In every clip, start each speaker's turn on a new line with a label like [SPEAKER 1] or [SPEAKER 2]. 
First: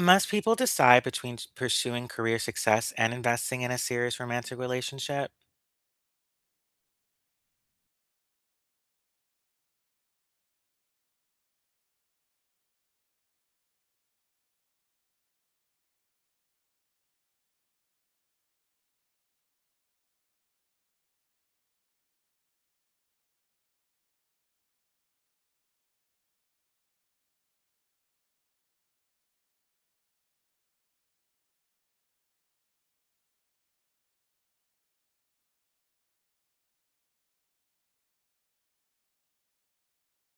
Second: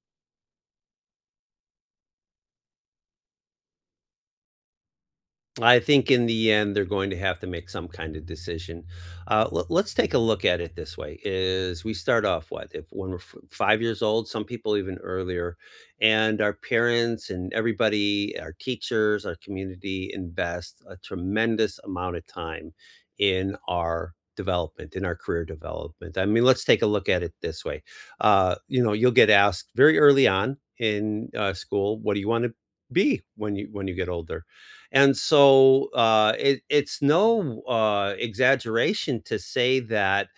[SPEAKER 1] Must people decide between pursuing career success and investing in a serious romantic relationship?
[SPEAKER 2] I think in the end, they're going to have to make some kind of decision. Let's take a look at it this way: is we start off what if when we're 5 years old, some people even earlier, and our parents and everybody, our teachers, our community invest a tremendous amount of time in our development in our career development. I mean, let's take a look at it this way. You'll get asked very early on in school what do you want to be when you get older. And so it's no exaggeration to say that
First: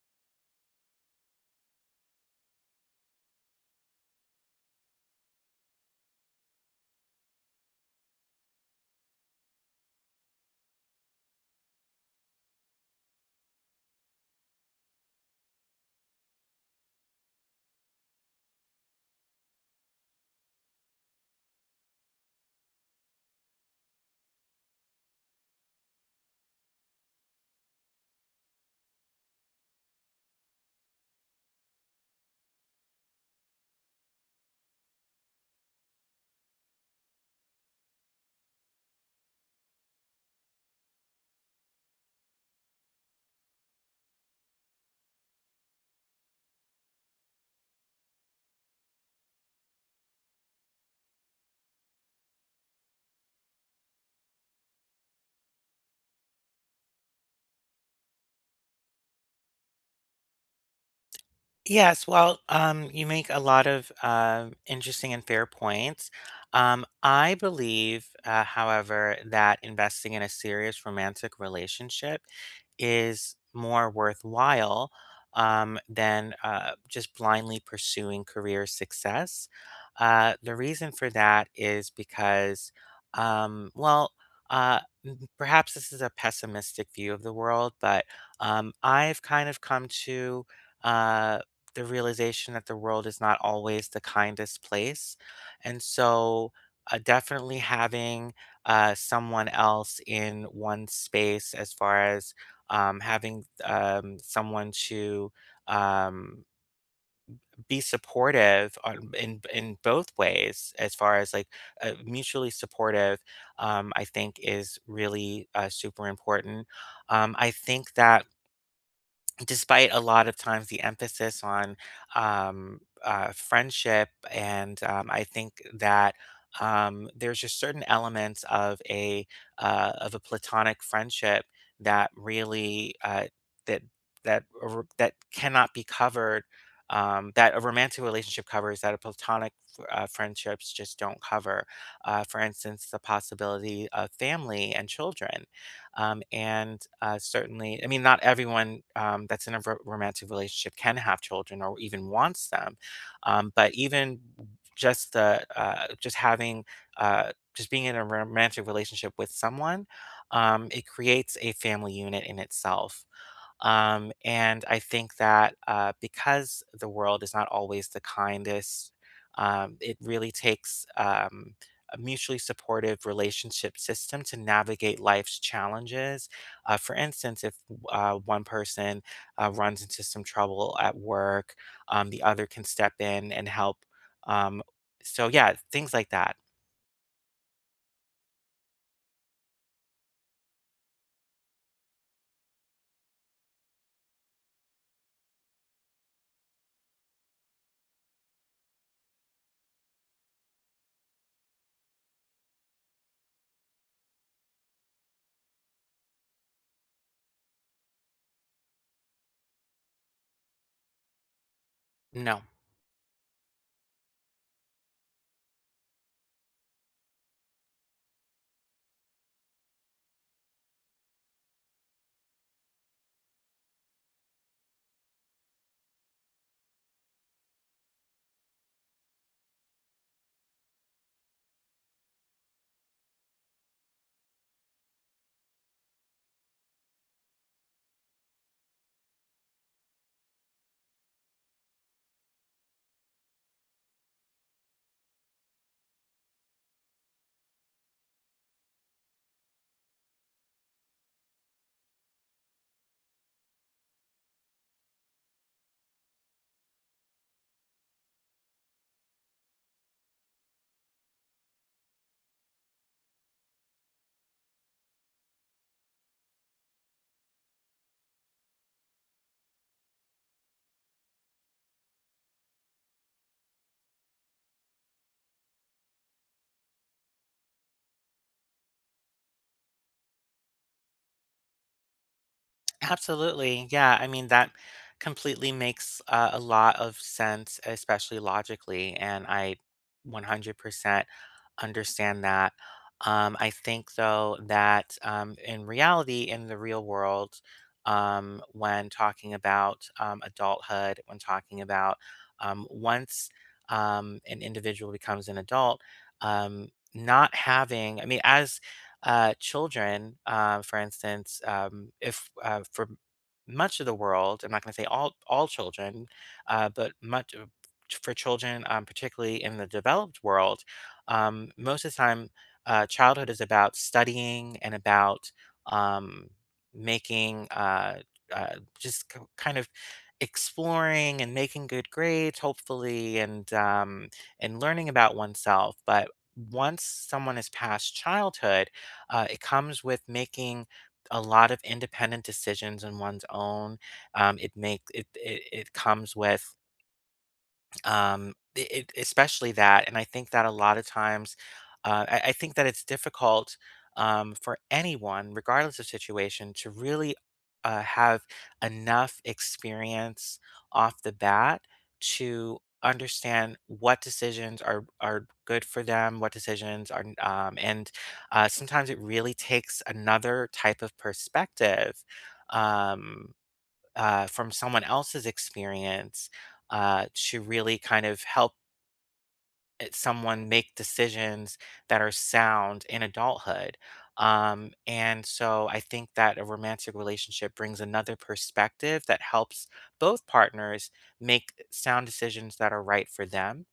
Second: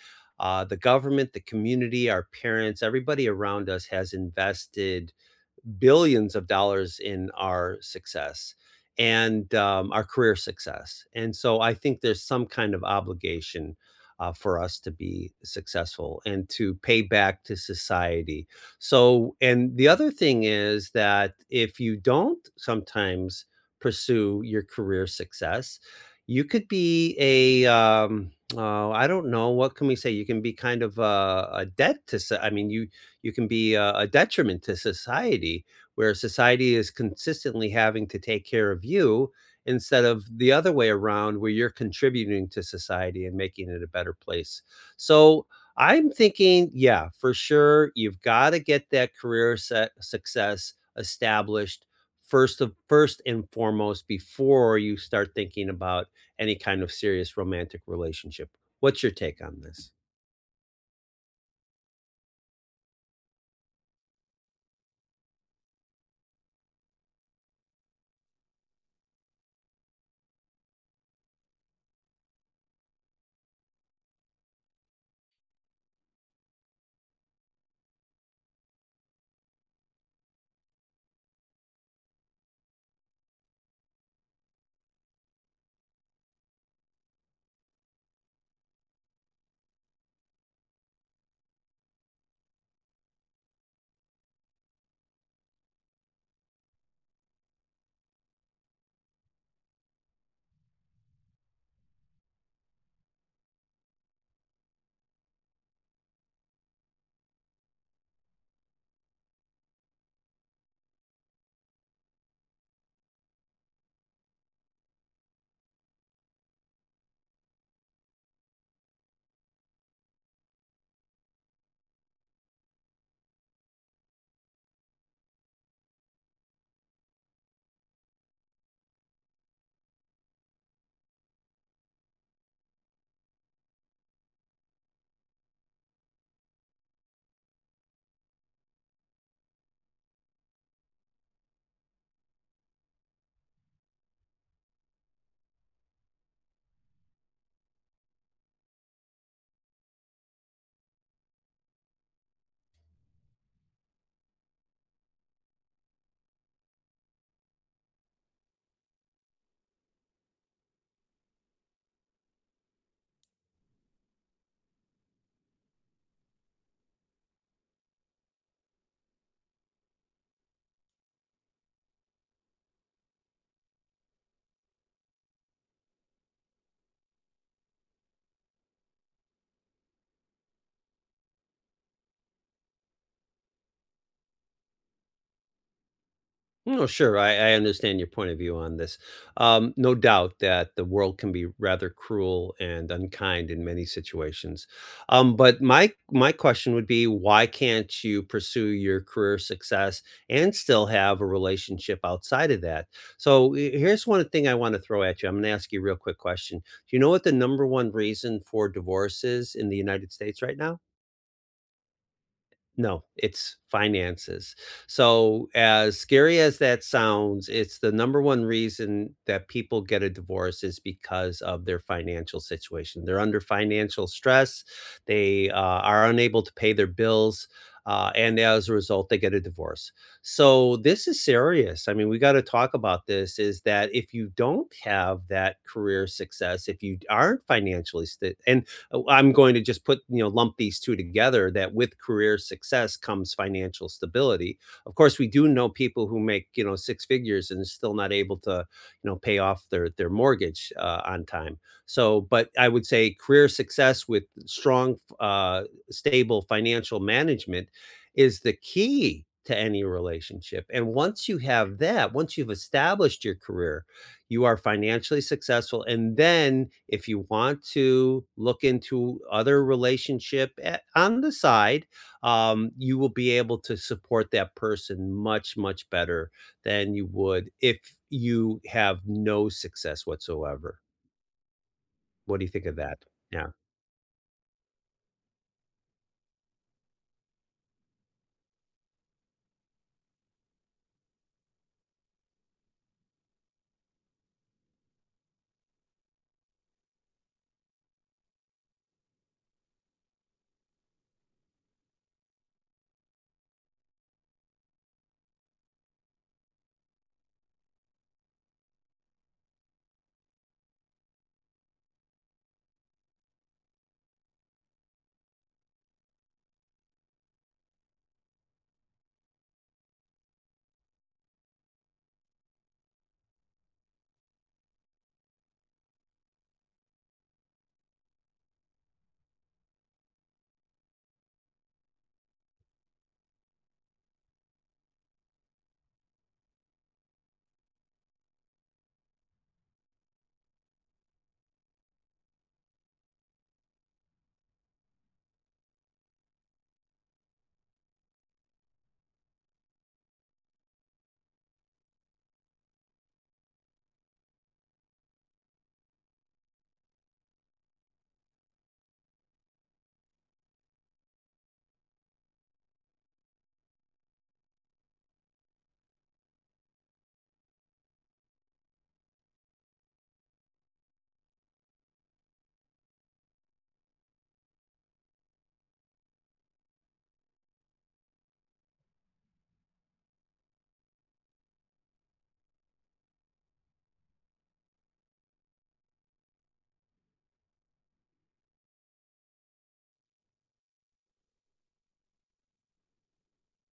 [SPEAKER 2] the government, the community, our parents, everybody around us has invested billions of dollars in our success and our career success. And so I think there's some kind of obligation for us to be successful and to pay back to society. So, and the other thing is that if you don't sometimes pursue your career success, you could be a I don't know, what can we say. You can be kind of a debt to. I mean, you can be a detriment to society where society is consistently having to take care of you instead of the other way around where you're contributing to society and making it a better place. So I'm thinking, yeah, for sure, you've got to get that career set success established first of first and foremost before you start thinking about any kind of serious romantic relationship. What's your take on this?
[SPEAKER 1] Yes, well, you make a lot of interesting and fair points. I believe, however, that investing in a serious romantic relationship is more worthwhile than just blindly pursuing career success. The reason for that is because, um, well, uh, perhaps this is a pessimistic view of the world, but I've kind of come to Uh, the realization that the world is not always the kindest place. And so, definitely having someone else in one space, as far as having someone to, um, be supportive on, in both ways, as far as like mutually supportive, I think is really super important. I think that despite a lot of times the emphasis on friendship, and I think that there's just certain elements of a platonic friendship that really that that cannot be covered. That a romantic relationship covers that a platonic friendships just don't cover. For instance, the possibility of family and children. And certainly, I mean, not everyone that's in a ro- romantic relationship can have children or even wants them. But even just the just having just being in a romantic relationship with someone, it creates a family unit in itself. And I think that because the world is not always the kindest, it really takes a mutually supportive relationship system to navigate life's challenges. For instance, if one person runs into some trouble at work, the other can step in and help. Um, so, yeah, things like that.
[SPEAKER 2] No, sure. I understand your point of view on this. No doubt that the world can be rather cruel and unkind in many situations. But my question would be, why can't you pursue your career success and still have a relationship outside of that? So here's one thing I want to throw at you. I'm going to ask you a real quick question. Do you know what the number one reason for divorce is in the United States right now?
[SPEAKER 1] No.
[SPEAKER 2] No, it's finances. So, as scary as that sounds, it's the number one reason that people get a divorce is because of their financial situation. They're under financial stress, they are unable to pay their bills, and as a result, they get a divorce. So, this is serious. I mean, we got to talk about this is that if you don't have that career success, if you aren't financially and I'm going to just put, you know, lump these two together that with career success comes financial stability. Of course, we do know people who make, you know, six figures and still not able to, you know, pay off their mortgage on time. So, but I would say career success with strong, stable financial management is the key to any relationship. And once you have that, once you've established your career, you are financially successful. And then if you want to look into other relationship on the side, you will be able to support that person much, much better than you would if you have no success whatsoever. What do you think of that? Yeah.
[SPEAKER 1] Absolutely. Yeah. I mean, that completely makes a lot of sense, especially logically. And I 100% understand that. I think, though, that in reality, in the real world, when talking about adulthood, when talking about once an individual becomes an adult, um, not having, I mean, as children, for instance, if for much of the world, I'm not going to say all children, uh, but much of- for children, particularly in the developed world, most of the time, childhood is about studying and about um, making kind of exploring and making good grades, hopefully, and learning about oneself. But once someone has passed childhood, it comes with making a lot of independent decisions on one's own. It comes with um, it, especially that. And I think that a lot of times, I think that it's difficult for anyone, regardless of situation, to really have enough experience off the bat to understand what decisions are good for them, what decisions are, and sometimes it really takes another type of perspective. Um, from someone else's experience to really kind of help someone make decisions that are sound in adulthood. And so I think that a romantic relationship brings another perspective that helps both partners make sound decisions that are right for them.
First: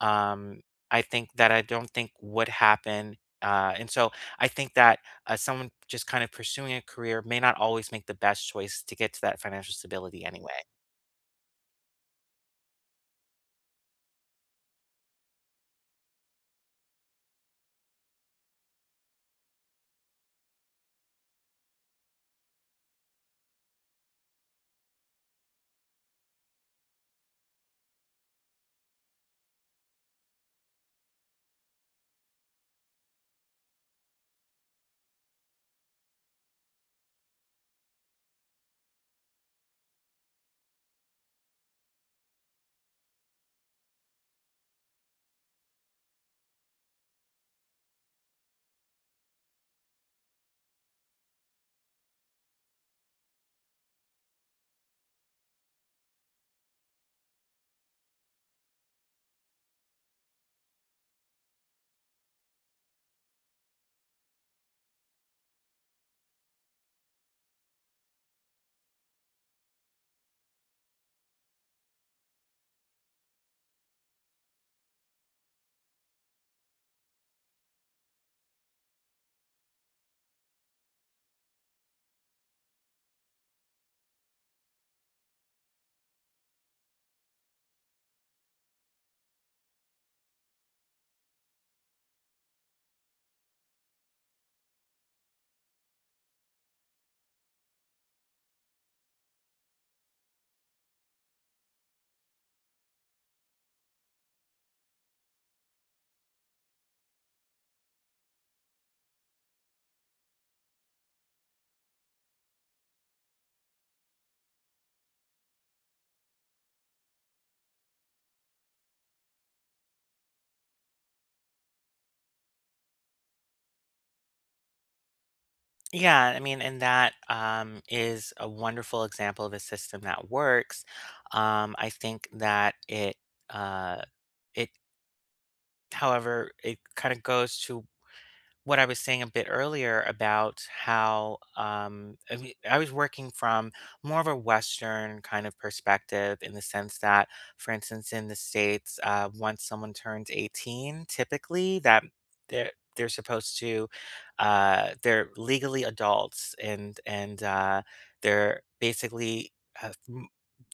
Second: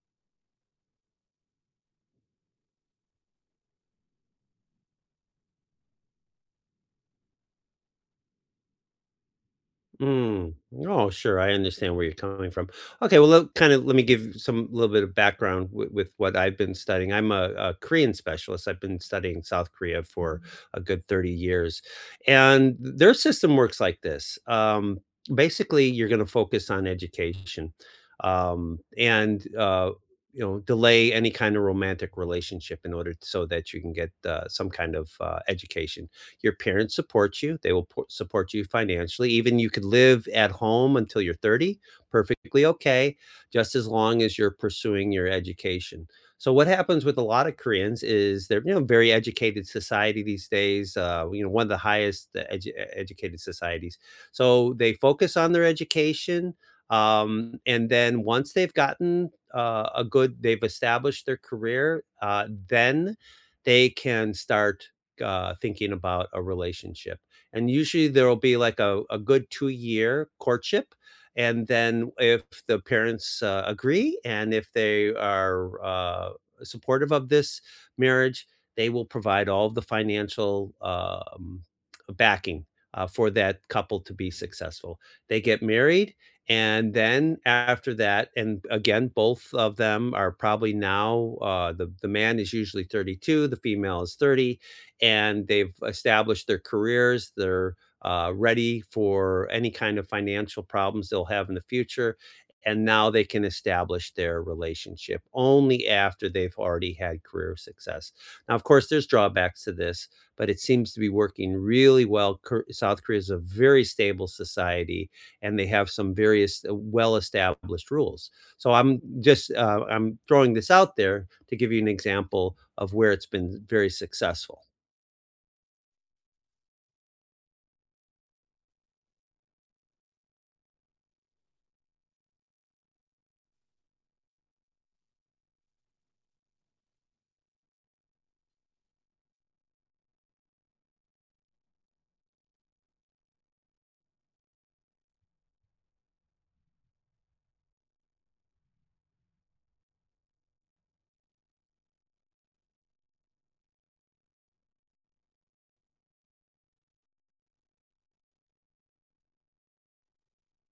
[SPEAKER 1] Um, I think that I don't think would happen. And so I think that someone just kind of pursuing a career may not always make the best choice to get to that financial stability
[SPEAKER 2] Mm.
[SPEAKER 1] anyway.
[SPEAKER 2] Oh, sure. I understand where you're coming from. Okay, well, let, kind of let me give some little bit of background with what I've been studying. I'm a Korean specialist. I've been studying South Korea for a good 30 years, and their system works like this. Basically, you're going to focus on education, and you know, delay any kind of romantic relationship in order so that you can get some kind of education. Your parents support you. They will support you financially. Even you could live at home until you're 30, perfectly okay, just as long as you're pursuing your education. So what happens with a lot of Koreans is they're you know very educated society these days. You know, one of the highest educated societies. So they focus on their education, and then once they've gotten a good, they've established their career, then they can start thinking about a relationship. And usually there will be like a good 2 year courtship. And then if the parents agree and if they are supportive of this marriage, they will provide all the financial backing for that couple to be successful. They get married. And then after that, and again, both of them are probably now. The man is usually 32, the female is 30 and they've established their careers. They're ready for any kind of financial problems they'll have in the future. And now they can establish their relationship only after they've already had career success. Now, of course, there's drawbacks to this, but it seems to be working really well. South Korea is a very stable society, and they have some various well-established rules. So I'm just I'm throwing this out there to give you an example of where it's been very successful.
[SPEAKER 1] Yeah, I mean, and that is a wonderful example of a system that works. I think that uh, it, however, it kind of goes to what I was saying a bit earlier about how mean, I was working from more of a Western kind of perspective in the sense that, for instance, in the States, once someone turns 18, typically that they're supposed to, they're legally adults, and, they're basically Uh,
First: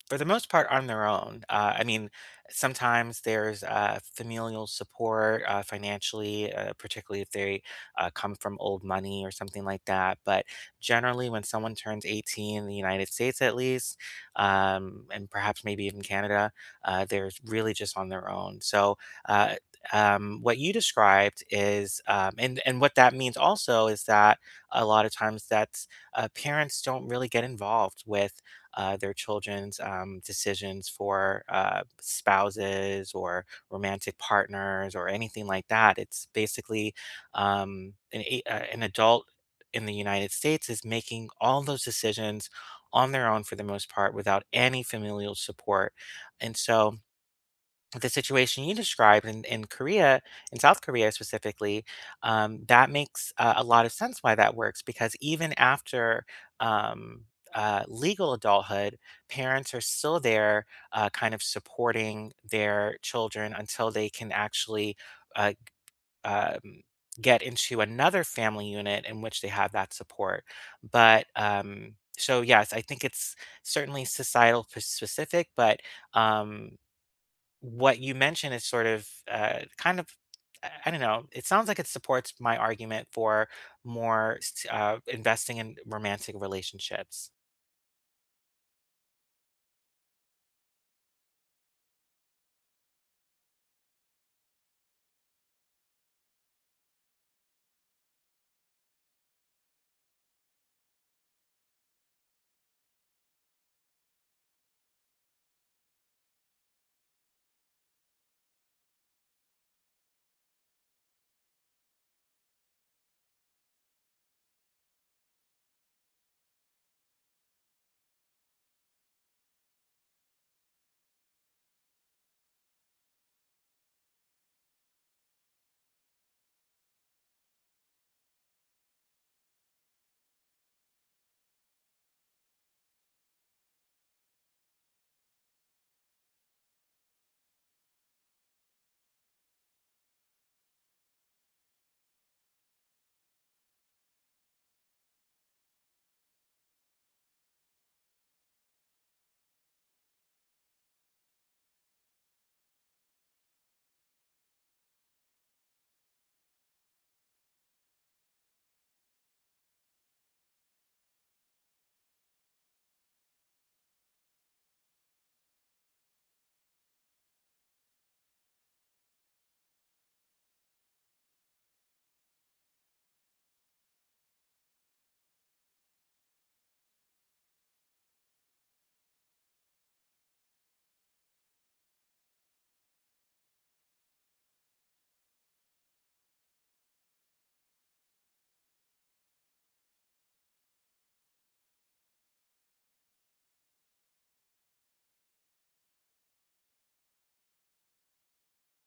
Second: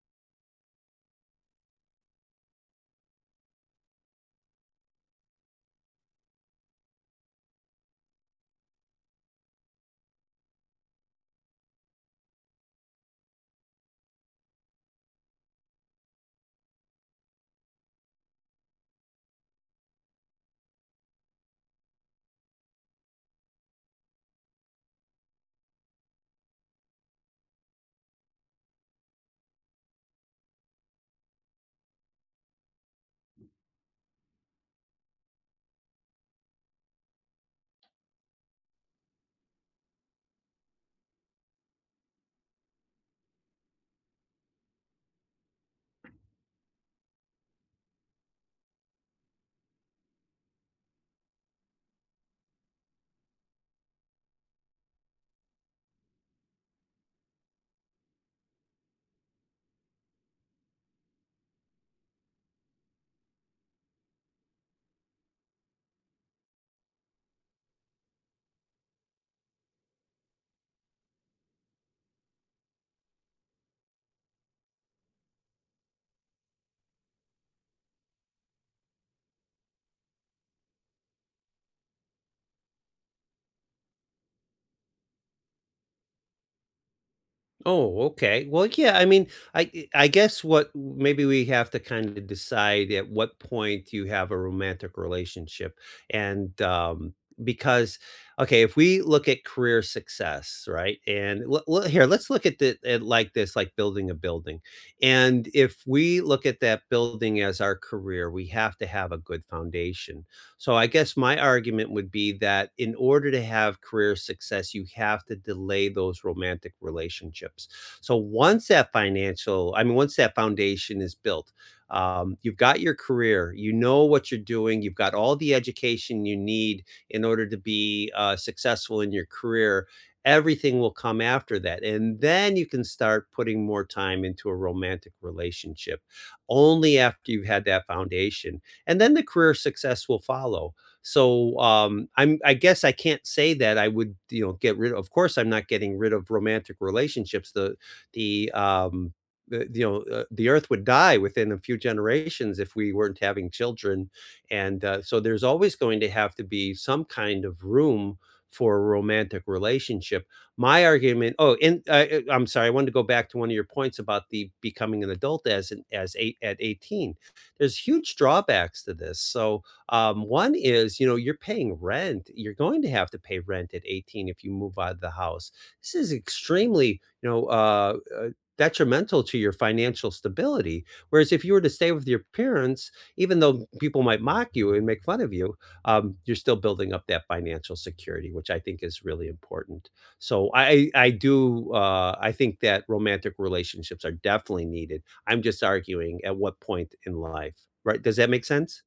[SPEAKER 1] for the most part on their own. I mean, sometimes there's familial support financially, particularly if they come from old money or something like that. But generally, when someone turns 18 in the United States, at least, and perhaps maybe even Canada, they're really just on their own. So, uh, what you described is, and what that means also is that a lot of times that's parents don't really get involved with their children's decisions for spouses or romantic partners or anything like that. It's basically an adult in the United States is making all those decisions on their own for the most part without any familial support. And so, the situation you described in Korea, in South Korea specifically, that makes a lot of sense why that works because even after um, legal adulthood, parents are still there kind of supporting their children until they can actually uh, um, get into another family unit in which they have that support. But so, yes, I think it's certainly societal specific, but um, what you mentioned is sort of kind of I don't know. It sounds like it supports my argument for more investing in romantic relationships.
[SPEAKER 2] Oh, okay. Well, yeah, I mean, I I guess what maybe we have to kind of decide at what point you have a romantic relationship. And because okay, if we look at career success, right? And here, let's look at the at like this, like building a building. And if we look at that building as our career, we have to have a good foundation. So I guess my argument would be that in order to have career success, you have to delay those romantic relationships. So once that financial, I mean, once that foundation is built, you've got your career, you know what you're doing, you've got all the education you need in order to be successful in your career. Everything will come after that. And then you can start putting more time into a romantic relationship only after you've had that foundation and then the career success will follow. So I'm, I guess I can't say that I would, you know, get rid. Of course, I'm not getting rid of romantic relationships. The the um, you know, the earth would die within a few generations if we weren't having children, and so there's always going to have to be some kind of room for a romantic relationship. My argument. Oh, and I'm sorry. I wanted to go back to one of your points about the becoming an adult as an, as eight at 18, there's huge drawbacks to this. So, one is, you know, you're paying rent. You're going to have to pay rent at 18 if you move out of the house. This is extremely, you know, detrimental to your financial stability. Whereas if you were to stay with your parents, even though people might mock you and make fun of you, you're still building up that financial security, which I think is really important. So I do I think that romantic relationships are definitely needed. I'm just arguing at what point in life, right? Does that make sense?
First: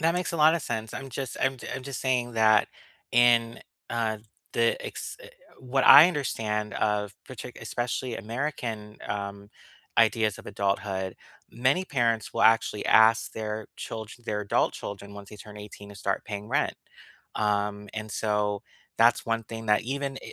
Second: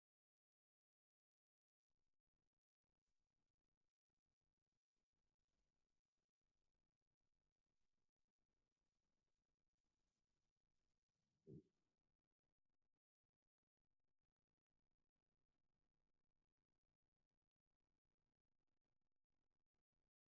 [SPEAKER 1] That makes a lot of sense. I'm just saying that in uh the ex- uh, what I understand of especially American ideas of adulthood, many parents will actually ask their adult children once they turn 18 to start paying rent. And so that's one thing that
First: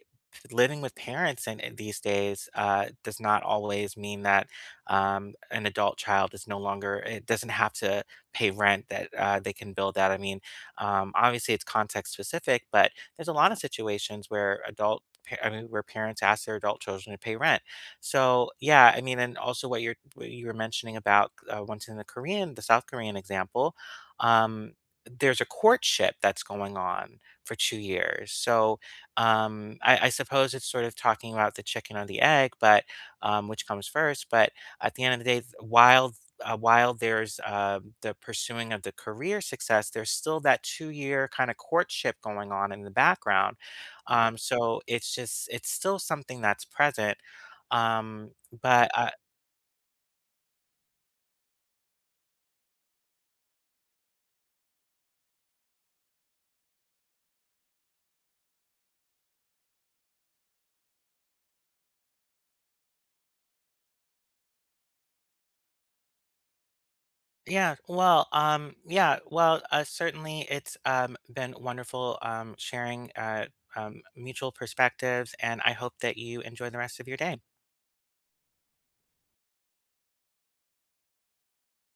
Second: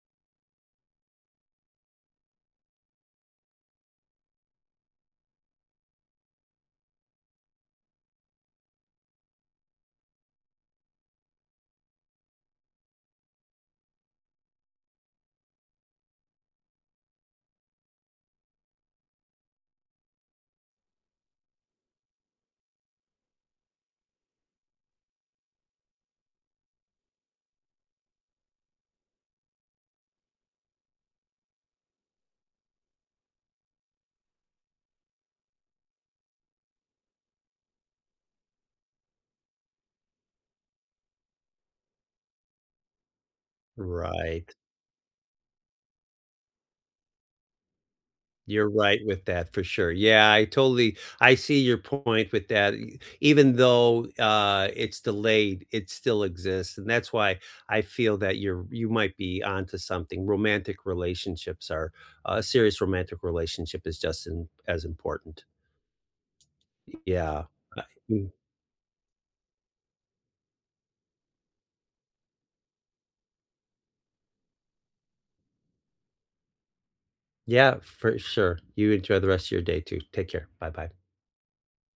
[SPEAKER 1] living with parents in these days does not always mean that an adult child is no longer it doesn't have to pay rent, that they can build that. I mean, obviously it's context specific, but there's a lot of situations where I mean, where parents ask their adult children to pay rent. So yeah, I mean, and also what you're what you were mentioning about, once in the Korean, the South Korean example, um, there's a courtship that's going on for 2 years. So I suppose it's sort of talking about the chicken or the egg, but which comes first. But at the end of the day, while there's the pursuing of the career success, there's still that 2 year kind of courtship going on in the background. Right.
[SPEAKER 2] Right.
[SPEAKER 1] So it's just, it's still something that's present. Um,
[SPEAKER 2] You're
[SPEAKER 1] but
[SPEAKER 2] right with that for sure. Yeah, I totally I see your point with that. Even though it's delayed, it still exists. And that's why I feel that you're you might be onto something. Romantic relationships are a serious romantic relationship is just in, as important. Yeah.
[SPEAKER 1] yeah,
[SPEAKER 2] I-
[SPEAKER 1] well,
[SPEAKER 2] mm,
[SPEAKER 1] yeah, well, certainly it's been wonderful sharing mutual perspectives, and I hope that you enjoy the rest of your day.
[SPEAKER 2] Yeah, for sure. You enjoy the rest of your day too. Take care. Bye-bye.